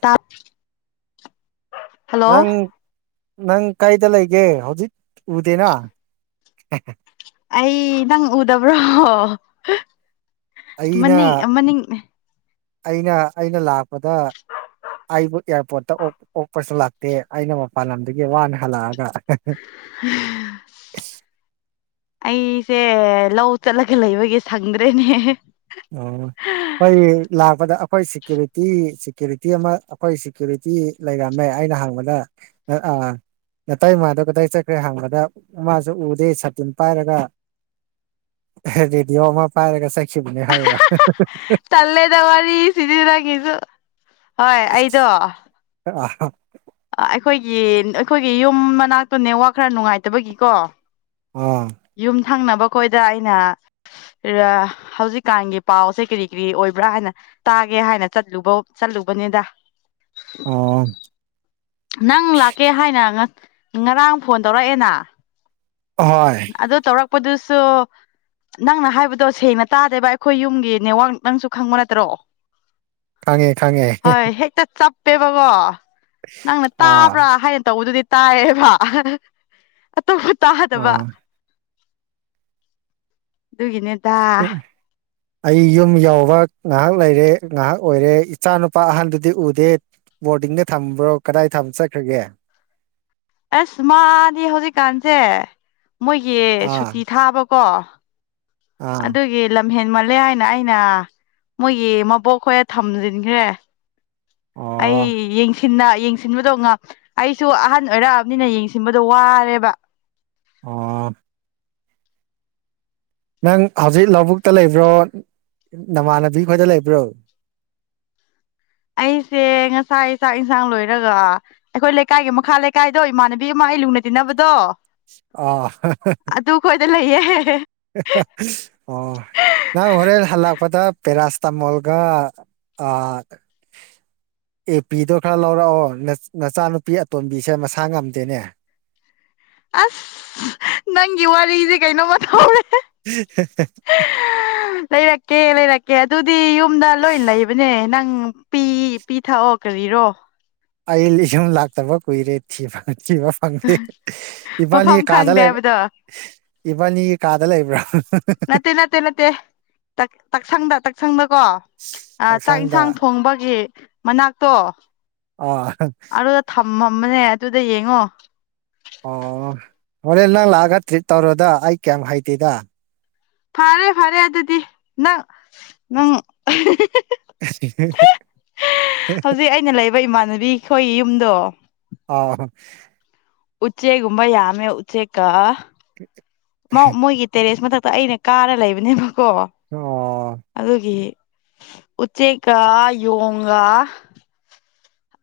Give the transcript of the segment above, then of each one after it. ꯇꯥꯞ ꯍꯜꯂꯣ ꯅꯪ ꯅꯪ ꯀꯥꯏꯗ ꯂꯩꯒꯦ ꯍꯧꯖꯤꯛ ꯎꯗꯦꯅ ꯑꯩ ꯅꯪ ꯎꯗꯕ꯭ꯔꯣ꯫ ꯑꯩꯅ ꯃꯅꯤꯡ ꯃꯅꯤꯡ ꯑꯩꯅ ꯑꯩꯅ ꯂꯥꯛꯄꯗ ꯑꯩꯕꯨ ꯑꯦꯌꯥꯔꯄꯣꯔꯠꯇ ꯑꫭꯛ ꯑꯣꯛꯄꯁꯨ ꯂꯥꯛꯇꯦ ꯑꯩꯅ ꯃꯄꯥꯟ ꯂꯝꯗꯒꯤ ꯋꯥꯅ ꯍꯜꯂꯛꯑꯒ [inaudible] ꯏꯁ ꯑꯩꯁꯦ ꯂꯧ ꯆꯠꯂꯒ ꯂꯩꯕꯒꯤ ꯁꯪꯗ꯭ꯔꯦꯅꯦꯍꯦ ꯑꯣ ꯑꯩꯥꯏ ꯂꯥꯛꯄꯗ ꯑꯩꯈꯣꯏ ꯁꯦꯀ꯭ꯌꯨꯔꯤꯇꯤ ꯁꯦꯀ꯭ꯌꯨꯔꯤꯇꯤ ꯑꯃ ꯑꯩꯈꯣꯏ ꯁꯦꯀ꯭ꯌꯨꯔꯤꯇꯤ ꯂꯩꯔꯝꯃꯦ ꯑꯩꯅ ꯍꯪꯕꯗ ꯑꯥꯛ ꯑꯥ ꯅꯇꯩ ꯃꯥꯥꯗꯣ ꯀꯗꯥꯏ ꯆꯠꯈ꯭ꯔꯦ ꯍꯥꯡꯕꯗ ꯃꯥꯁꯨ ꯎꯗꯦ ꯁꯥꯇꯤꯟ ꯄꯥꯏꯔꯒ ꯍꯦ ꯔꯦꯗꯤꯑꯣ ꯑꯃ ꯄꯥꯏꯔꯒ ꯆꯠꯈꯤꯕꯅꯦ ꯍꯥꯏꯕ ꯇꯜꯂꯦꯗ ꯋꯥꯔꯤꯁꯤꯗꯤ ꯅꯪꯒꯤꯁꯨ ꯍꯣꯏ ꯑꯩꯗꯣ [unintelligible] ꯑꯩꯈꯣꯏꯒꯤ ꯑꯩꯈꯣꯏꯒꯤ ꯌꯨꯝ ꯃꯅꯥꯛꯇꯨ ꯅꯦꯠꯋꯥꯔꯛ ꯈꯔ ꯅꯨꯡꯉꯥꯏꯇꯕꯒꯤꯀꯣ ꯑꯥ ꯌꯨꯝ ꯊꯪꯅꯕꯈꯣꯏꯗ ꯑꯩꯅ ꯍꯧꯖꯤꯛꯀꯥꯟꯒꯤ ꯄꯥꯎꯁꯦ ꯀꯔꯤ ꯀꯔꯤ ꯑꯣꯏꯕ꯭ꯔꯥ ꯍꯥꯏꯅ ꯇꯥꯒꯦ ꯍꯥꯏꯅ ꯆꯠꯂꯨꯕꯧ ꯆꯠꯂꯨꯕꯅꯤꯗ ꯑꯣ ꯅꯪ ꯂꯥꯛꯀꯦ ꯍꯥꯏꯅ ꯉꯔꯥꯡ ꯐꯣꯟ ꯇꯧꯔꯛꯑꯦꯅ ꯍꯣꯏ ꯑꯗꯨ ꯇꯧꯔꯛꯄꯗꯁꯨ ꯅꯪꯅ ꯍꯥꯏꯕꯗꯣ ꯁꯦꯡꯅ ꯇꯥꯗꯦꯕ ꯑꯩꯈꯣꯏ ꯌꯨꯝꯒꯤ ꯅꯦꯠꯋꯥꯛ ꯅꯪꯁꯨ ꯈꯪꯕ ꯅꯠꯇ꯭ꯔꯣ ꯈꯪꯉꯦ ꯈꯪꯉꯦ ꯍꯣꯏ ꯍꯦꯛꯇ ꯆꯞꯄꯦꯕꯀꯣ ꯅꯪꯅ ꯑꯥ ꯇꯥꯕ꯭ꯔꯥ ꯍꯥꯏꯅ ꯇꯧꯕꯗꯨꯗꯤ ꯇꯥꯏꯌꯦꯕ ꯑꯇꯣꯞꯄ ꯇꯥꯗꯕ ꯑꯥ ꯑꯗꯨꯒꯤꯅꯦ [unintelligible] ꯑꯩ ꯌꯨꯝ ꯌꯧꯕ ꯉꯥꯏꯍꯥꯛ ꯂꯩꯔꯦ ꯉꯥꯏꯍꯥꯛ ꯑꯣꯏꯔꯦ ꯏꯆꯥ ꯅꯨꯄꯥ ꯑꯍꯟꯗꯨꯗꯤ ꯎꯗꯦ ꯕꯣꯔꯗꯤꯡꯗ ꯊꯝꯕ꯭ꯔꯣ ꯀꯗꯥꯏ ꯊꯝ ꯆꯠꯈ꯭ꯔꯒꯦ ꯑꯁ ꯃꯥꯗꯤ ꯍꯧꯖꯤꯛꯀꯥꯟꯁꯦ ꯃꯣꯏꯒꯤ ꯑꯥ ꯁꯨꯇꯤ ꯊꯥꯕꯀꯣ ꯑꯥ ꯑꯗꯨꯒꯤ ꯂꯝꯍꯦꯟꯃꯜꯂꯦ ꯍꯥꯏꯅ ꯑꯩꯅ ꯃꯣꯏꯒꯤ ꯃꯕꯣꯛꯈꯣꯏꯗ ꯊꯝꯖꯤꯟꯈ꯭ꯔꯦ ꯑꯩ ꯑꯣ ꯌꯦꯡꯁꯤ [unintelligible] ꯌꯦꯡꯁꯤꯟꯕꯗꯣ ꯉꯝ ꯑꯩꯁꯨ ꯑꯍꯟ ꯑꯣꯏꯔꯛꯑꯕꯅꯤꯅ ꯌꯦꯡꯁꯤꯟꯕꯗꯣ ꯋꯥꯔꯦꯕ ꯑꯣ ꯅꯪ ꯍꯧꯖꯤꯛ ꯂꯧꯕꯨꯛꯇ ꯂꯩꯕ꯭ꯔꯣ ꯅꯃꯥꯟꯅꯕꯤ ꯈꯣꯏꯗ ꯂꯩꯕ꯭ꯔꯣ ꯑꯩꯁꯦ ꯉꯁꯥꯏ ꯆꯥꯛ ꯏꯟꯁꯥꯡ ꯂꯣꯏꯔꯒ ꯑꯩꯈꯣꯏ ꯂꯩꯀꯥꯏꯒꯤ ꯃꯈꯥ ꯂꯩꯀꯥꯏꯗꯣ ꯏꯃꯥꯟꯅꯕꯤ ꯑꯃ ꯑꯩ ꯂꯨꯅ ꯇꯤꯟꯅꯕꯗꯣ ꯑꯥ ꯑꯗꯨꯈꯣꯏꯗ ꯂꯩꯌꯦ ꯑꯣ ꯅꯪ ꯍꯣꯔꯦꯟ ꯍꯜꯂꯛꯄꯗ ꯄꯦꯔꯥꯁꯤꯇꯃꯣꯟꯒ ꯑꯥ ꯑꯦ ꯄꯤꯗꯣ ꯈꯔ ꯂꯧꯔꯛꯑꯣ ꯅ ꯅꯆꯥꯅꯨꯄꯤ ꯑꯇꯣꯝꯕꯤꯁꯦ ꯃꯁꯥ ꯉꯝꯗꯦꯅꯦ ꯑꯁ ꯅꯪꯒꯤ ꯋꯥꯔꯤꯖꯦ ꯀꯩꯅꯣꯝꯃ ꯇꯧꯔꯦ [unintelligible] ꯂꯩꯔꯛꯀꯦ ꯂꯩꯔꯛꯀꯦ ꯑꯗꯨꯗꯤ ꯌꯨꯝꯗ ꯂꯣꯏ ꯂꯩꯕꯅꯦ ꯅꯪ ꯄꯤ ꯄꯤ ꯊꯛꯑꯣ ꯀꯔꯤꯔꯣ ꯑꯩ [unintelligible] ꯂꯥꯛꯇꯕ ꯀꯨꯏꯔꯦ ꯊꯤꯕ ꯊꯤꯕ ꯐꯪꯗꯦ ꯏꯕꯥꯅꯤ ꯃꯐꯝ ꯀꯥꯗ ꯈꯪꯗꯦ ꯂꯩꯕ꯭ꯔꯥ ꯍꯥꯏꯕꯗꯣ ꯏꯕꯥꯅꯤꯒꯤ ꯀꯥꯗ ꯂꯩꯕ꯭ꯔꯥ ꯅꯠꯇꯦ ꯅꯠꯇꯦ ꯅꯠꯇꯦ ꯇꯥꯛꯁꯪꯗ ꯇꯥꯛꯁꯪꯗꯀꯣ ꯑꯥ ꯆꯥꯛ ꯆꯥꯛꯁꯥꯡꯗ ꯏꯟꯁꯥꯡ ꯊꯣꯡꯕꯒꯤ ꯃꯅꯥꯛꯇꯣ ꯑꯥ ꯍꯣꯏ ꯑꯗꯨꯗ ꯊꯝꯃꯝꯕꯅꯦ ꯑꯗꯨꯗ ꯌꯦꯡꯉꯣ ꯑꯣ ꯍꯣꯔꯦꯟ ꯅꯪ ꯂꯥꯛꯑꯒ ꯇ꯭ꯔꯤꯠ ꯇꯧꯔꯣꯗ ꯑꯩ ꯀꯩꯝ ꯍꯩꯇꯦꯗ ꯐꯥꯔꯦ ꯐꯔꯦ ꯑꯗꯨꯗꯤ ꯅꯪ ꯅꯪ [unintelligible] ꯍꯧꯖꯤꯛ ꯑꯩꯅ ꯂꯩꯕ ꯏꯃꯥꯟꯅꯕꯤ ꯈꯣꯏꯒꯤ ꯌꯨꯝꯗꯣ ꯑꯥ ꯎꯆꯦꯛꯒꯨꯝꯕ ꯌꯥꯝꯃꯦ ꯎꯆꯦꯛꯀꯥ ꯃꯥꯎ ꯃꯣꯏꯒꯤ ꯇꯦꯔꯦꯁ ꯃꯊꯛꯇ ꯑꯩꯅ ꯀꯥꯔꯥ ꯂꯩꯕꯅꯦꯕꯀꯣ ꯑꯣ ꯑꯗꯨꯒꯤ ꯎꯆꯦꯛꯀꯥ ꯌꯣꯡꯒꯥ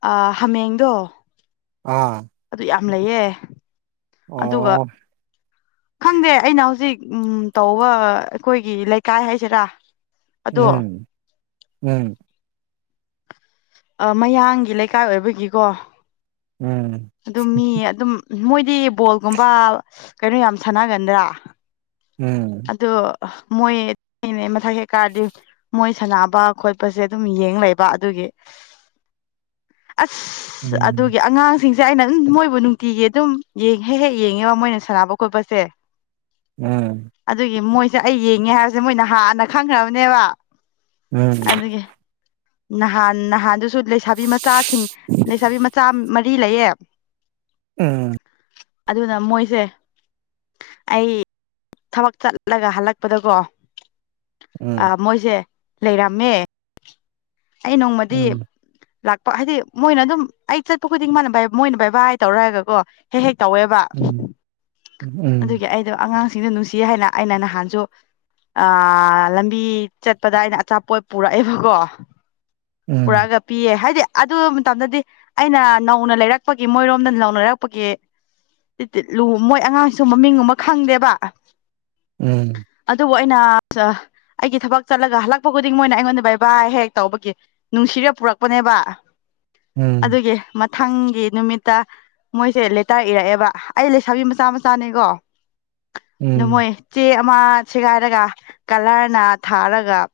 ꯑꯥ ꯍꯥꯃꯦꯡꯗꯣ ꯑꯥ ꯑꯗꯨ ꯌꯥꯝ ꯂꯩꯌꯦ ꯑꯗꯨꯒ ꯑꯣ ꯈꯪꯗꯦ ꯑꯩꯅ ꯍꯧꯖꯤꯛ ꯎꯝ ꯇꯧꯕ ꯑꯩꯈꯣꯏꯒꯤ ꯂꯩꯀꯥꯏ ꯍꯥꯏꯁꯤꯔꯥ ꯑꯗꯣ ꯎꯝ ꯎꯝ ꯑ ꯃꯌꯥꯡꯒꯤ ꯂꯩꯀꯥꯏ ꯑꯣꯏꯕꯒꯤꯀꯣ ꯎꯝ ꯑꯗꯨꯝ ꯃꯤ ꯑꯗꯨꯝ ꯃꯣꯏꯗꯤ ꯕꯣꯜꯒꯨꯝꯕ ꯀꯩꯅꯣ ꯌꯥꯝ ꯁꯥꯟꯅꯒꯟꯗ꯭ꯔꯥ ꯎꯝ ꯑꯗ ꯃꯣꯏ [unintelligible] ꯃꯊꯛ ꯍꯦꯛ ꯀꯥꯔꯗꯤ ꯃꯣꯏ ꯁꯥꯟꯅꯕ ꯈꯣꯠꯄꯁꯦ ꯑꯗꯨꯝ ꯌꯦꯡ ꯂꯩꯕ ꯑꯗꯨꯒꯤ ꯑꯁ ꯎꯝ ꯑꯗꯨꯒꯤ ꯑꯉꯥꯡ ꯁꯤꯡꯁꯦ ꯑꯩꯅ ꯑꯗꯨꯝ ꯃꯣꯏꯕꯨ ꯅꯨꯡꯇꯤꯒꯤ ꯑꯗꯨꯝ ꯌꯦꯡ ꯍꯦꯛ ꯍꯦꯛ ꯌꯦꯡꯉꯦꯕ ꯃꯣꯏꯅ ꯁꯥꯟꯅꯕ ꯈꯣꯠꯄꯁꯦ ꯎꯝ ꯑꯗꯨꯒꯤ ꯃꯣꯏꯁꯦ ꯑꯩ ꯌꯦꯡꯉꯦ ꯍꯥꯏꯕꯁꯦ ꯃꯣꯏ ꯅꯍꯥꯟꯅ ꯈꯪꯈ꯭ꯔꯕꯅꯦꯕ ꯎꯝ ꯑꯗꯨꯒꯤ ꯅꯍꯥꯟ ꯅꯍꯥꯟꯗꯨꯁꯨ ꯂꯩꯁꯥꯕꯤ ꯃꯆꯥꯁꯤꯡ ꯂꯩꯁꯥꯕꯤ ꯃꯆꯥ ꯃꯔꯤ ꯂꯩꯌꯦ ꯎꯝ ꯑꯗꯨꯅ ꯃꯣꯏꯁꯦ ꯑꯩ ꯊꯕꯛ ꯆꯠꯂꯒ ꯍꯜꯂꯛꯄꯗꯀꯣ ꯑ ꯎꯝ ꯃꯣꯏꯁꯦ ꯂꯩꯔꯝꯃꯦ ꯑꯩ ꯎꯝ ꯅꯣꯡꯃꯗꯤ ꯎꯝ ꯂꯥꯛꯄ ꯍꯥꯏꯗꯤ ꯃꯣꯏꯅ ꯑꯗꯨꯝ ꯑꯩ ꯆꯠꯄ ꯈꯨꯗꯤꯡ ꯃꯥꯅ ꯚꯩ ꯃꯣꯏꯅ ꯚꯩꯕꯥꯏ ꯇꯧꯔꯣꯏ ꯍꯥꯏꯔꯒꯀꯣ ꯍꯦꯛ ꯍꯦꯛ ꯇꯧꯋꯦꯕ ꯎꯝ ꯎꯝ ꯎꯝ ꯑꯗꯨꯒꯤ ꯑꯩꯗꯣ ꯑꯉꯥꯡꯁꯤꯡꯗꯣ ꯅꯨꯡꯁꯤꯌꯦ ꯍꯥꯏꯅ ꯑꯩꯅ ꯅꯍꯥꯟꯁꯨ ꯑꯥ ꯂꯝꯕꯤ ꯆꯠꯄꯗ ꯑꯩꯅ ꯑꯆꯥꯄꯣꯠ ꯄꯨꯔꯛꯑꯦꯕꯀꯣ ꯎꯝ ꯄꯨꯔꯛꯑꯒ ꯄꯤꯌꯦ ꯍꯥꯏꯗꯤ ꯑꯗꯨ ꯃꯇꯝꯗꯗꯤ ꯑꯩꯅ ꯅꯧꯅ ꯂꯩꯔꯛꯄꯒꯤ ꯃꯣꯏꯔꯣꯝꯗ ꯅꯧꯅ ꯂꯩꯔꯛꯄꯒꯤ ꯇꯤꯇꯤꯠ ꯂꯨ ꯃꯣꯏ ꯑꯉꯥꯡꯁꯨ ꯃꯃꯤꯡꯒꯨꯝꯕ ꯈꯪꯗꯦꯕ ꯎꯝ ꯑꯗꯨꯕꯨ ꯑꯩꯅ ꯆ ꯑꯩꯒꯤ ꯊꯕꯛ ꯆꯠꯂꯒ ꯍꯜꯂꯛꯄ ꯈꯨꯗꯤꯡ ꯃꯣꯏꯅ ꯑꯩꯉꯣꯟꯗ ꯚꯥꯏ ꯚꯥꯏ ꯍꯦꯛ ꯇꯧꯕꯒꯤ ꯅꯨꯡꯁꯤꯔ ꯄꯨꯔꯛꯄꯅꯦꯕ ꯑꯗꯨꯒꯤ ꯃꯠ ꯊꯪꯒꯤ ꯅꯨꯃꯤꯠꯇ ꯃꯣꯏꯁꯦ ꯂꯩꯇ꯭ꯔ ꯏꯔꯛꯑꯦꯕ ꯑꯩ ꯂꯩꯁꯥꯕꯤ ꯃꯆꯥ ꯆꯥꯅꯤꯀꯣ ꯑꯗꯨ ꯃꯣꯏ ꯆꯦ ꯑꯃ ꯁꯦꯒꯥꯏꯔꯒ ꯀꯂ꯭ꯔꯅ ꯊꯥꯔꯒ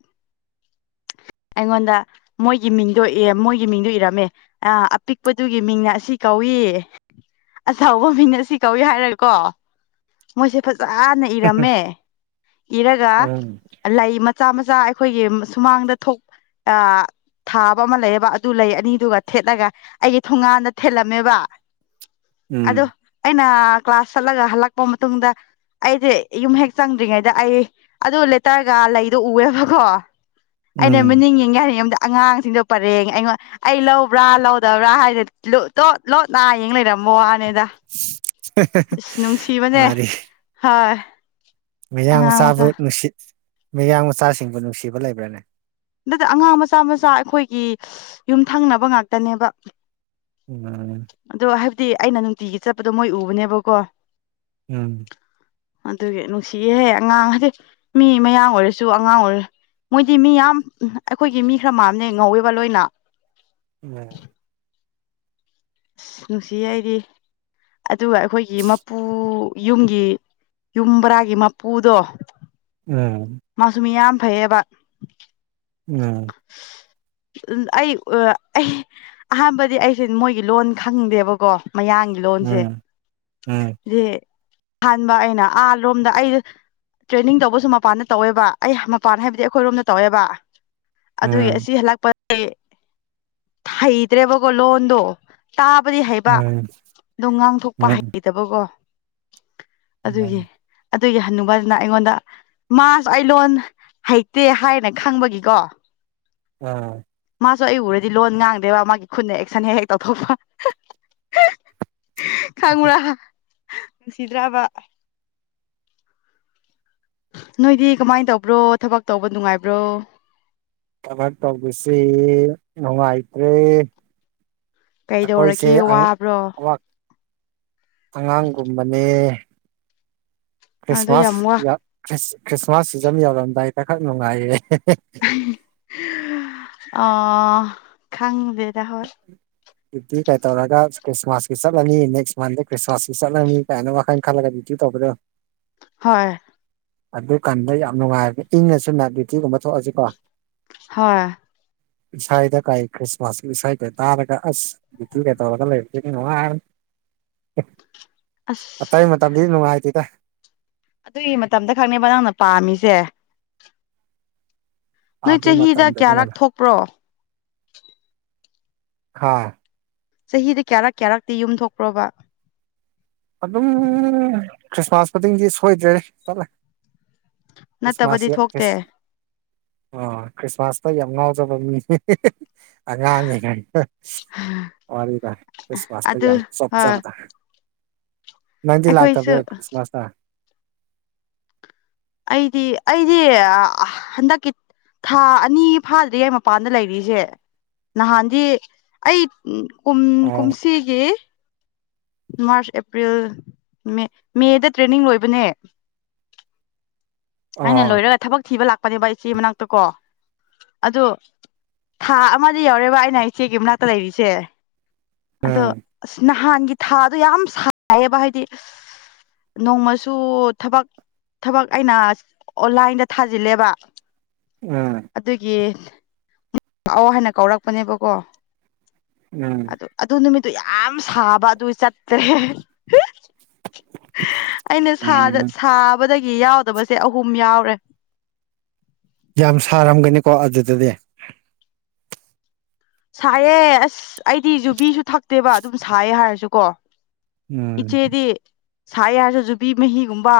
ꯑꯩꯉꯣꯟꯗ ꯃꯣꯏꯒꯤ ꯃꯤꯡꯗꯣ ꯑꯦ ꯃꯣꯏꯒꯤ ꯃꯤꯡꯗꯣ ꯏꯔꯝꯃꯦ ꯑ ꯑꯄꯤꯛꯄꯗꯨꯒꯤ ꯃꯤꯡ ꯑꯁꯤ ꯀꯧꯏ ꯑꯆꯧꯕ ꯃꯤꯡꯅ ꯑꯁꯤ ꯀꯧꯏ ꯍꯥꯏꯔꯒ ꯀꯣ ꯃꯣꯏꯁꯦ ꯐꯖꯅ ꯏꯔꯝꯃꯦ ꯏꯔꯒ ꯎꯝ ꯂꯩ ꯃꯆꯥ ꯃꯆꯥ ꯑꯩꯈꯣꯏꯒꯤ ꯁꯨꯃꯥꯡꯗ ꯊꯣꯛ ꯑ ꯊꯥꯕ ꯑꯃ ꯂꯩꯑꯕ ꯑꯗꯨ ꯂꯩ ꯑꯅꯤꯗꯨꯒ ꯊꯦꯠꯂꯒ ꯑꯩꯒꯤ ꯊꯣꯡꯉꯥꯟꯗ ꯊꯦꯠꯂꯝꯃꯦꯕ ꯑꯗꯨ ꯎꯝ ꯑꯩꯅ ꯀ꯭ꯂꯥꯁ ꯆꯠꯂꯒ ꯍꯜꯂꯛꯄ ꯃꯇꯨꯡꯗ ꯑꯩꯗꯤ ꯌꯨꯝ ꯍꯦꯛ ꯆꯪꯗ꯭ꯔꯤꯉꯩꯗ ꯑꯩ ꯑꯗꯨ ꯂꯦꯇꯔꯒ ꯂꯩꯗꯣ ꯎꯑꯦꯕꯀꯣ ꯑꯩꯅ ꯎꯝ ꯃꯤꯅꯤꯡ ꯌꯦꯡꯒꯦ ꯑꯝꯇ ꯑꯉꯥꯡꯁꯤꯡꯗꯣ ꯄꯔꯦꯡ ꯑꯩꯉꯣꯟ ꯑꯩ ꯂꯧꯕ꯭ꯔꯥ ꯂꯧꯗꯕ꯭ꯔꯥ ꯍꯥꯏꯅ ꯇꯣꯠ ꯂꯣꯠ ꯅꯥ ꯌꯦꯡ ꯂꯩꯔꯝꯕ ꯋꯥꯅꯤꯗ ꯏꯁ ꯅꯨꯡꯁꯤꯕꯅꯦ ꯃꯥꯅꯦ ꯍꯣꯏ ꯃꯌꯥꯡ ꯑꯉꯥꯡ ꯃꯆꯥꯕꯨ ꯃꯆꯥ ꯅꯨꯡꯁꯤ ꯃꯌꯥꯡ ꯃꯆꯥꯁꯤꯡꯕꯨ ꯅꯨꯡꯁꯤꯕ ꯂꯩꯕ꯭ꯔꯥꯅꯦ ꯑꯗꯨꯗ ꯑꯉꯥꯡ ꯃꯆꯥ ꯃꯆꯥ ꯑꯩꯈꯣꯏꯒꯤ ꯌꯨꯝ ꯊꯪꯅꯕ ꯉꯥꯛꯇꯅꯦꯕ ꯎꯝ ꯑꯗꯣ ꯍꯥꯏꯕꯗꯤ ꯑꯩꯅ ꯅꯨꯡꯇꯤꯒꯤ ꯆꯠꯄꯗꯣ ꯃꯣꯏ ꯎꯕꯅꯦꯕꯀꯣ ꯎꯝ ꯑꯗꯨꯒꯤ ꯅꯨꯡꯁꯤꯌꯦ ꯑꯉꯥꯡ ꯍꯥꯢꯗꯤ ꯃꯤ ꯃꯌꯥꯡ ꯑꯣꯏꯔꯁꯨ ꯑꯉꯥꯡ ꯑꯣꯏꯔꯁꯨ ꯃꯣꯏꯗꯤ ꯃꯤ ꯌꯥꯝ ꯑꯩꯈꯣꯏꯒꯤ ꯃꯤ ꯈꯔ ꯃꯥꯜꯂꯦꯕ ꯉꯧꯋꯦꯕ ꯂꯣꯏꯅ ꯎꯝ ꯑꯁ ꯅꯨꯡꯁꯤꯌꯦ ꯑꯩꯗꯤ ꯑꯗꯨꯒ ꯑꯩꯈꯣꯏꯒꯤ ꯃꯄꯨ ꯌꯨꯝꯒꯤ ꯌꯨꯝ ꯕꯔꯥꯒꯤ ꯃꯄꯨꯗꯣ ꯎꯝ ꯃꯥꯁꯨ ꯃꯤ ꯌꯥꯝ ꯐꯩꯌꯦꯕ [inaudible] ꯑꯩ ꯑꯩ ꯑꯍꯥꯟꯕꯗꯤ ꯑꯩꯁꯦ ꯃꯣꯏꯒꯤ ꯂꯣꯟ ꯈꯪꯗꯦꯕꯀꯣ ꯃꯌꯥꯡꯒꯤ ꯎꯝ ꯂꯣꯟꯁꯦ ꯎꯝ ꯎꯝ ꯁꯤ ꯑꯍꯥꯟꯕ ꯑꯩꯅ ꯑꯥ ꯂꯣꯝꯗ ꯑꯩ ꯇ꯭ꯔꯦꯅꯤꯡ ꯇꯧꯕꯁꯨ ꯃꯄꯥꯟꯗ ꯇꯧꯋꯦꯕ ꯑꯩ ꯃꯄꯥꯟ ꯍꯥꯏꯕꯗꯤ ꯑꯩꯈꯣꯏꯔꯣꯝꯗ ꯇꯧꯋꯦꯕ ꯑꯗꯨꯒꯤ ꯑꯁꯤ ꯍꯜꯂꯛꯄ ꯑꯦ ꯍꯩꯗ꯭ꯔꯦꯕꯒꯣ ꯂꯣꯟꯗꯣ ꯇꯥꯕꯗꯤ ꯍꯩꯕ ꯎꯝ ꯑꯗꯨ ꯎꯝ ꯉꯥꯡꯊꯣꯛꯄꯗꯤ ꯎꯝ ꯍꯩꯇꯕꯀꯣ ꯑꯗꯨꯒꯤ ꯑꯗꯨꯒꯤ ꯍꯟꯅꯨꯕꯗꯨꯅ ꯑꯩꯉꯣꯟꯗ ꯃꯥꯁꯨ ꯑꯩ ꯂꯣꯟ ꯍꯩꯇꯦ ꯍꯥꯏꯅ ꯈꯪꯕꯒꯤꯀꯣ ꯑꯝ ꯃꯥꯁꯨ ꯑꯩ ꯎꯔꯗꯤ ꯂꯣꯟ ꯉꯥꯡꯗꯦꯕ ꯃꯥꯒꯤ ꯈꯨꯠꯅ ꯑꯦꯛꯁꯟ ꯍꯦꯛ ꯍꯦꯛ ꯇꯧꯊꯣꯛꯄ [inaudible] ꯈꯪꯕ꯭ꯔꯥ ꯅꯨꯡꯁꯤꯗ꯭ꯔꯕ ꯅꯣꯏꯗꯤ ꯀꯃꯥꯏꯅ ꯇꯧꯕ꯭ꯔꯣ ꯊꯕꯛ ꯇꯧꯕ ꯅꯨꯡꯉꯥꯏꯕ꯭ꯔꯣ ꯊꯕꯛ ꯇꯧꯕꯁꯦ ꯅꯨꯡꯉꯥꯏꯇ꯭ꯔꯦ ꯑꯩꯈꯣꯏꯁꯦ ꯀꯩꯗꯧꯔꯒꯦ ꯋꯥꯕ꯭ꯔꯣ ꯑꯉꯥꯡꯒꯨꯝꯕꯅꯦ ꯑꯗꯨ ꯌꯥꯝ ꯋꯥ ꯈ꯭ꯔꯤꯁꯃꯥꯁ ꯈ꯭ꯔꯤꯁꯃꯥꯁ ꯁꯤꯖꯥꯟ ꯌꯧꯔꯝꯗꯥꯏꯗ ꯈꯛ ꯅꯨꯡꯉꯥꯏꯌꯦ ꯑꯥ ꯈꯪꯗꯦꯗꯥ ꯍꯣꯢ ꯀꯩ ꯇꯧꯔꯒ ꯈ꯭ꯔꯤꯁꯃꯥꯁꯀꯤ ꯆꯠꯂꯃꯤ ꯅꯦꯛꯁ ꯃꯥꯟꯁꯇ ꯈ꯭ꯔꯤꯁꯃꯥꯁꯀꯤ ꯆꯠꯂꯅꯤ ꯀꯥꯢꯅ ꯋꯈꯥꯜ ꯈꯜꯂꯒ ꯗꯤꯌꯨꯇꯤ ꯇꯧꯕꯗꯣ ꯍꯣꯏ ꯑꯗꯨ ꯀꯥꯟꯗ ꯌꯥꯝ ꯅꯨꯡꯉꯥꯏꯕꯅꯦ ꯏꯪꯉꯁꯨ ꯅꯥꯟꯠ ꯗ꯭ꯤꯌꯨꯇꯤꯒꯨꯝꯕ ꯊꯣꯛꯑꯁꯨꯀꯣ ꯍꯣꯏ ꯏꯁꯥꯗ ꯀꯥꯏ [unintelligible] ꯈ꯭ꯔꯤꯁꯃꯥꯁ ꯏꯁꯩꯗ ꯅꯥꯔꯒ [unintelligible] ꯑꯁ ꯑꯗꯨꯒ ꯇꯧꯔꯒ ꯂꯩꯕꯗꯤ ꯅꯨꯡꯉꯥꯢꯔꯦ ꯑꯁ ꯑꯥꯇꯩ ꯃꯇꯝꯗꯤ ꯅꯨꯡꯉꯥꯏꯇꯦꯗ ꯑꯗꯨꯒꯤ ꯃꯇꯝꯗ ꯈꯛꯅꯦꯕ ꯅꯪꯅ ꯄꯥꯝꯃꯤꯁꯦ ꯅꯣꯏ ꯑꯗꯨ ꯆꯍꯤꯗ ꯃꯇꯝꯗꯅꯤ ꯀꯌꯥꯔꯛ ꯀꯩꯅꯣ ꯊꯣꯛꯄ꯭ꯔꯣ ꯍꯥꯥ ꯆꯍꯤꯗ ꯀꯌꯥꯔꯛ ꯀꯌꯥꯔꯛꯇꯤ ꯌꯨꯝ ꯊꯣꯛꯄ꯭ꯔꯣꯕ ꯑꯗꯨꯝ ꯈ꯭ꯔꯤꯁꯃꯥꯁ ꯈꯨꯗꯤꯡꯒꯤ ꯁꯣꯏꯗ꯭ꯔꯦ ꯆꯠꯂꯦ ꯅꯠꯇꯕꯗꯤ ꯈ꯭ꯔꯤꯁꯃꯥꯁꯁꯦ ꯊꯣꯛꯇꯦ ꯈ꯭ꯔꯤꯁ ꯑ ꯈ꯭ꯔꯤꯁꯃꯥꯁꯇ ꯌꯥꯝ ꯉꯥꯎꯖꯕ ꯃꯤ ꯍ ꯍ ꯑꯉꯥꯡ [unintelligible] ꯋꯥꯔꯤꯗꯣ ꯈ꯭ꯔꯤꯁꯃꯥꯁꯇ ꯑꯗꯨ ꯌꯥꯝ ꯍꯣꯏ ꯆꯣꯞꯆꯕꯗꯣ ꯅꯪꯗꯤ ꯑꯩꯈꯣꯏꯁꯨ ꯂꯥꯛꯇꯕ꯭ꯔ ꯈ꯭ꯔꯤꯁꯃꯥꯁꯇ ꯑꯩꯗꯤ ꯑꯩꯗꯤ ꯑꯥ ꯍꯟꯗꯛꯀꯤ ꯊꯥ ꯑꯅꯤ ꯐꯥꯗ꯭ꯔꯤꯌꯦ ꯃꯄꯥꯟꯗ ꯂꯩꯔꯤꯁꯦ ꯅꯍꯥꯟꯗꯤ ꯑꯩ ꯎꯨꯝ ꯀꯨꯝ ꯑꯣ ꯀꯨꯝꯁꯤꯒꯤ ꯃꯥꯔꯆ ꯑꯦꯄ꯭ꯔꯤꯜ ꯃꯦ ꯃꯦꯗ ꯇ꯭ꯔꯦꯅꯤꯡ ꯂꯣꯏꯕꯅꯦ ꯑꯩꯅ ꯑꯣ ꯂꯣꯏꯔꯒ ꯊꯕꯛ ꯊꯤꯕ ꯂꯥꯛꯄꯅꯦꯕ ꯏꯆꯦ ꯃꯅꯥꯛꯇ ꯀꯣ ꯑꯗꯣ ꯊꯥ ꯑꯃꯗꯤ ꯌꯥꯎꯔꯦꯕ ꯑꯩꯅ ꯏꯆꯦꯒꯤ ꯃꯅꯥꯛꯇ ꯂꯩꯔꯤꯁꯦ ꯑꯗꯣ ꯎꯝ ꯑꯁ ꯅꯍꯥꯟꯒꯤ ꯊꯥꯗꯣ ꯌꯥꯝ ꯁꯥꯏꯌꯦꯕ ꯍꯥꯏꯗꯤ ꯅꯣꯡꯃꯁꯨ ꯊꯕꯛ ꯊꯕꯛ ꯑꯩꯅ ꯑꯣꯟꯂꯥꯏꯟꯗ ꯊꯥꯖꯤꯜꯂꯦꯕ ꯎꯨꯝ ꯑꯗꯨꯒꯤ [unintelligible] ꯍꯥꯏꯅ ꯀꯧꯔꯛꯄꯅꯦꯕꯀꯣ ꯎꯝ ꯑꯗꯨ ꯑꯗꯨ ꯅꯨꯃꯤꯠꯇꯨ ꯌꯥꯝ ꯁꯥꯕ ꯑꯗꯨ ꯆꯠꯇ꯭ꯔꯦ ꯑꯩꯅ ꯁꯥꯗ ꯎꯝ ꯁꯥꯕꯗꯒꯤ ꯌꯥꯎꯗꯕꯁꯦ ꯑꯍꯨꯝ ꯌꯥꯎꯔꯦ ꯌꯥꯝ ꯁꯥꯔꯝꯒꯅꯤꯀꯣ ꯑꯗꯨꯗꯗꯤ ꯁꯥꯏꯑꯦ ꯑꯁ ꯑꯩꯗꯤ ꯌꯨꯕꯤꯁꯨ ꯊꯛꯇꯦꯕ ꯑꯗꯨꯝ ꯁꯥꯏꯌꯦ ꯍꯥꯏꯔꯁꯨ ꯀꯣ ꯎꯝ ꯏꯆꯦꯗꯤ ꯁꯥꯏ ꯍꯥꯏꯔꯁꯨ ꯌꯨꯕꯤ ꯃꯍꯤꯒꯨꯝꯕ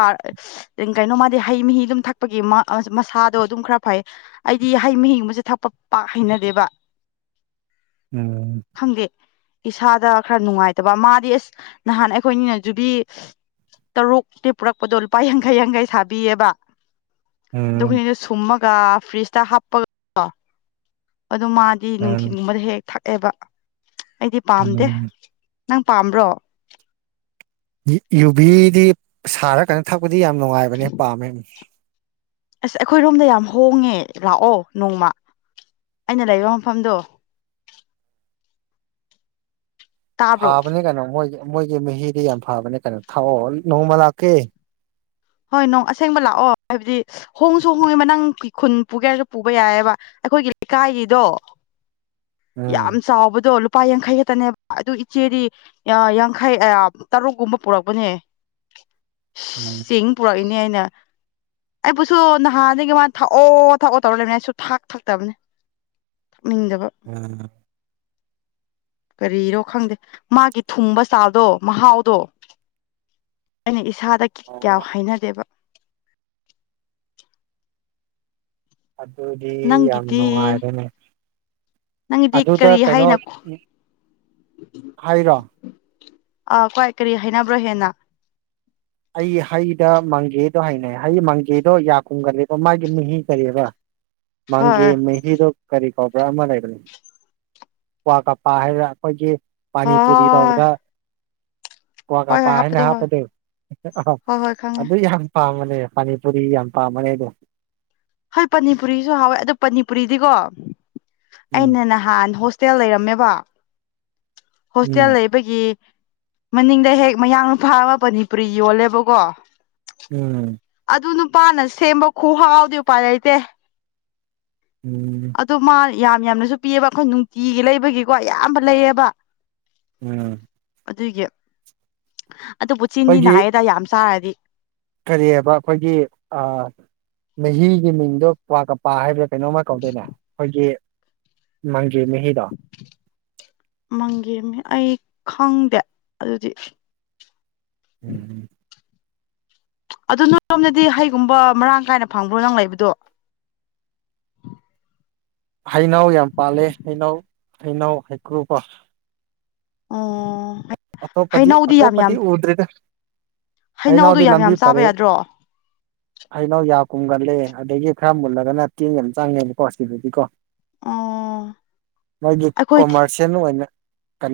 ꯀꯩꯅꯣ ꯃꯥꯗꯤ ꯍꯩ ꯃꯍꯤ ꯑꯗꯨꯝ ꯊꯛꯄꯒꯤ ꯃꯥ ꯃꯁꯥꯗꯣ ꯑꯗꯨꯝ ꯈꯔ ꯐꯩ ꯑꯩꯗꯤ ꯍꯩ ꯃꯍꯤꯒꯨꯝꯕꯁꯦ ꯊꯛꯄ ꯄꯥꯛ ꯍꯩꯅꯗꯦꯕ ꯎꯨꯝ ꯈꯪꯗꯦ ꯏꯁꯥꯗ ꯈꯔ ꯅꯨꯡꯉꯥꯏꯇꯕ ꯃꯥꯗꯤ ꯑꯁ ꯅꯍꯥꯟ ꯑꯩꯈꯣꯏꯅꯤꯅ ꯖꯨꯕꯤ ꯇꯔꯨꯇꯤ ꯄꯨꯔꯛꯄꯗꯣ ꯂꯨꯄꯥ ꯌꯥꯡꯈꯩ ꯌꯥꯡꯈꯩꯗꯤ ꯁꯥꯕꯤꯌꯦꯕ ꯎꯝ [unintelligible] ꯁꯨꯝꯃꯒ ꯐ꯭ꯔꯤꯖꯇ ꯍꯥꯞꯄ ꯑꯗ ꯃꯥꯗꯤ ꯎꯝ ꯅꯨꯡꯊꯤꯟꯒꯨꯝꯕꯗ ꯍꯦꯛ ꯍꯦꯛ ꯊꯛꯑꯦꯕ ꯑꯩꯗꯤ ꯄꯥꯝꯗꯦ ꯎꯝ ꯅꯪ ꯄꯥꯝꯕ꯭ꯔꯣ ꯌꯨ ꯌꯨꯕꯤꯗꯤ ꯁꯥꯔꯀꯥꯟꯅ ꯊꯛꯄꯗꯤ ꯌꯥꯝ ꯅꯨꯡꯉꯥꯏꯕꯅꯦ ꯄꯥꯝꯃꯦ ꯑꯁ ꯑꯩꯈꯣꯏꯔꯣꯝꯗ ꯌꯥꯝ ꯍꯣꯡꯉꯦ ꯂꯥꯛꯑꯣ ꯅꯣꯡꯃ ꯑꯩꯅ ꯂꯩꯕ ꯃꯐꯝꯗꯣ ꯇꯥꯕ꯭ꯔꯣ ꯐꯥꯕꯅꯦ ꯀꯩꯅꯣ ꯃꯣꯏꯒꯤ ꯃꯣꯏꯒꯤ ꯃꯍꯤꯗꯤ ꯌꯥꯝ ꯐꯕꯅꯦ ꯀꯩꯅꯣ ꯊꯥꯛꯑꯣ ꯅꯣꯡꯃ ꯂꯥꯛꯀꯦ ꯍꯣꯏ ꯅꯣꯡ ꯑꯁꯦꯡꯕ ꯂꯥꯛꯑꯣ ꯍꯥꯏꯕꯗꯤ ꯍꯣꯡꯁꯨ ꯍꯣꯡꯉꯦ ꯃ ꯅꯪ ꯈꯨꯟ ꯄꯨꯒꯦ ꯍꯥꯏꯔꯁꯨ ꯄꯨꯕ ꯌꯥꯏꯑꯕ ꯑꯩꯈꯣꯏꯒꯤ ꯂꯩꯀꯥꯏꯒꯤꯗꯣ [inaudible] ꯌꯥꯝꯁꯆꯥꯎꯕꯗꯣ ꯂꯨꯞ ꯂꯨꯄꯥ ꯌꯥꯡꯈꯩ ꯈꯛꯇꯅꯦꯕ ꯑꯗꯨ ꯏꯆꯦꯗꯤ ꯑꯥ ꯌꯥꯡꯈꯩ ꯇꯔꯨꯛꯀꯨꯝꯕ ꯄꯨꯔꯛꯄꯅꯦ ꯎꯨꯝ ꯆꯦꯡ ꯄꯨꯔꯛꯏꯅꯦ ꯑꯩꯅ ꯑꯩꯕꯨꯁꯨ ꯅꯍꯥꯟꯗꯒꯤ ꯃꯥ ꯊꯛꯑꯣ ꯊꯛꯑꯣ ꯇꯧꯔ ꯂꯩꯕꯅꯦ ꯑꯩꯁꯨ ꯁꯨꯛꯊꯛ ꯊꯛꯇꯕꯅꯦ ꯃꯤꯡꯗꯕ ꯎꯝ ꯀꯔꯤꯔꯣ ꯈꯪꯗꯦ ꯃꯥꯒꯤ ꯊꯨꯝꯕ ꯆꯥꯗꯣ ꯃꯍꯥꯎꯗꯣ ꯑꯩꯅ ꯏꯁꯥꯗ ꯀꯌꯥ ꯑꯣ ꯍꯥꯏꯅꯗꯦꯕ ꯑꯗꯨꯗꯤ ꯅꯪꯒꯤꯗꯤ ꯌꯥꯝꯅꯨꯉꯥꯏꯔꯦꯅꯦ ꯅꯪꯒꯤꯗꯤ ꯑꯗꯨꯗ ꯀꯔꯤ ꯀꯩꯅꯣ ꯍꯥꯏꯅ ꯍꯩꯔꯣ ꯑ ꯈ꯭ꯋꯥꯏ ꯀꯔꯤ ꯍꯩꯅꯕ꯭ꯔꯣ ꯍꯦꯟꯅ ꯑꯩ ꯍꯩꯗ ꯃꯡꯒꯦꯗꯣ ꯍꯥꯏꯅꯩ ꯍꯩ ꯃꯡꯒꯦꯗꯣ ꯌꯥ ꯀꯨꯝꯒꯜꯂꯤꯕ ꯃꯥꯒꯤ ꯃꯍꯤ ꯀꯔꯤꯕ ꯃꯪꯒꯦ ꯍꯣꯏ ꯃꯩ ꯍꯤꯗꯨ ꯀꯔꯤ ꯀꯧꯕ꯭ꯔꯥ ꯑꯃ ꯂꯩꯕꯅꯤ ꯀ꯭ꯋꯥ ꯀꯄꯥ ꯍꯥꯏꯕꯔ ꯑꯩꯈꯣꯏꯒꯤ ꯍꯣꯏ ꯍꯣꯏ ꯄꯥꯅꯤꯄꯨꯔꯤ ꯍꯣꯏ ꯇꯧꯕꯗ ꯀ꯭ꯋꯥ ꯍꯣꯏ ꯀꯄꯥ ꯍꯣꯏ ꯍꯥꯏꯅ ꯍꯥꯞꯄꯗꯣ ꯍꯣꯏ ꯍꯥꯞꯄꯗꯨ ꯑ ꯍꯣꯏ ꯍꯣꯏ ꯈꯪꯉꯦ ꯑꯗꯨ ꯌꯥꯝ ꯄꯥꯝꯕꯅꯦ ꯄꯅꯤꯄꯨꯔꯤ ꯌꯥꯝ ꯄꯥꯝꯕꯅꯦ ꯑꯩꯗꯣ ꯍꯣꯏ ꯄꯅꯤꯄꯨꯔꯤꯁꯨ ꯍꯥꯎꯋꯦ ꯑꯗꯣ ꯄꯅꯤꯄꯨꯔꯤꯗꯤꯀꯣ ꯎꯝ ꯑꯩꯅ ꯅꯍꯥꯟ ꯍꯣꯁ ꯍꯣꯁꯇꯦꯜ ꯂꯩꯔꯝꯃꯦꯕ ꯍꯣꯁꯇꯦꯜ ꯎꯝ ꯂꯩꯕꯒꯤ ꯃꯅꯤꯡꯗ ꯍꯦꯛ ꯃꯌꯥꯡꯅ ꯅꯨꯄꯥ ꯑꯃꯥ ꯄꯅꯤꯄꯨꯔꯤ ꯌꯣꯜꯂꯦꯕꯀꯣ ꯎꯝ ꯑꯗꯨ ꯅꯨꯄꯥꯅ ꯁꯦꯝꯕ ꯈꯨꯍꯥꯎꯗꯤ ꯎꯄꯥꯏ ꯂꯩꯇꯦ ꯎꯝ ꯑꯗꯨ ꯃꯥ ꯌꯥꯝ ꯌꯥꯝꯅꯁꯨ ꯄꯤꯌꯦꯕ ꯑꯩꯈꯣꯏ ꯅꯨꯡꯇꯤꯒꯤ ꯂꯩꯕꯒꯤꯀꯣ ꯑꯌꯥꯝꯕ ꯂꯩꯌꯦꯕ ꯎꯝ ꯑꯗꯨꯒꯤ ꯑꯗꯨꯄꯨ ꯆꯤꯟꯗꯤ ꯅꯥꯏꯌꯦꯗ ꯌꯥꯝ ꯆꯥꯔꯗꯤ ꯀꯔꯤꯌꯦꯕ ꯑꯩꯈꯣꯏꯒꯤ ꯃꯍꯤꯒꯤ ꯃꯤꯡꯗꯣ ꯀ꯭ꯋꯥ ꯀꯄꯥ ꯍꯥꯏꯕ ꯀꯩꯅꯣꯝꯃ ꯀꯧꯗꯥꯏꯅꯦ ꯑꯩꯈꯣꯏꯒꯤ ꯃꯪꯒꯦ ꯃꯍꯤꯗꯣ ꯃꯪꯒꯦ ꯃꯍꯤ ꯑꯩ ꯈꯪꯗꯦ ꯑꯗꯨꯗꯤ ꯎꯝ ꯑꯗꯨ ꯅꯔꯣꯝꯗꯗꯤ ꯍꯩꯒꯨꯝꯕ ꯃꯔꯥꯡ ꯀꯥꯏꯅ ꯐꯪꯕ꯭ꯔꯣ ꯅꯪ ꯂꯩꯕꯗꯣ ꯍꯩꯅꯧ ꯌꯥꯝ ꯄꯥꯜꯂꯦ ꯍꯩꯅꯧ ꯍꯩꯅꯧ ꯍꯩꯀ꯭ꯔꯨꯕ ꯑꯣ ꯑꯇꯣꯞꯄꯗꯤ ꯍꯩꯅꯧꯗꯤ ꯌꯥꯝ ꯑꯇꯣꯞꯄꯗꯤ ꯌꯥꯝ ꯎꯗ꯭ꯔꯦꯗ ꯍꯩꯅꯧꯗꯣ ꯍꯩꯅꯧꯗꯤ ꯌꯥꯝ ꯂꯝꯕꯤ ꯌꯥꯝ ꯆꯥꯕ ꯄꯔꯦ ꯌꯥꯗ꯭ꯔꯣ ꯍꯩꯅꯧ ꯌꯥ ꯀꯨꯝꯒꯜꯂꯦ ꯑꯗꯒꯤ ꯈꯔ ꯃꯨꯜꯂꯒꯅ ꯇꯤꯟ ꯌꯥꯝ ꯆꯪꯉꯦꯅꯤꯀꯣ ꯁꯤꯗꯗꯤꯀꯣ ꯑꯣ ꯃꯣꯏꯒꯤ ꯑꯩꯈꯣꯏ ꯀꯣꯃꯔꯁꯦꯜ ꯑꯣꯏꯅ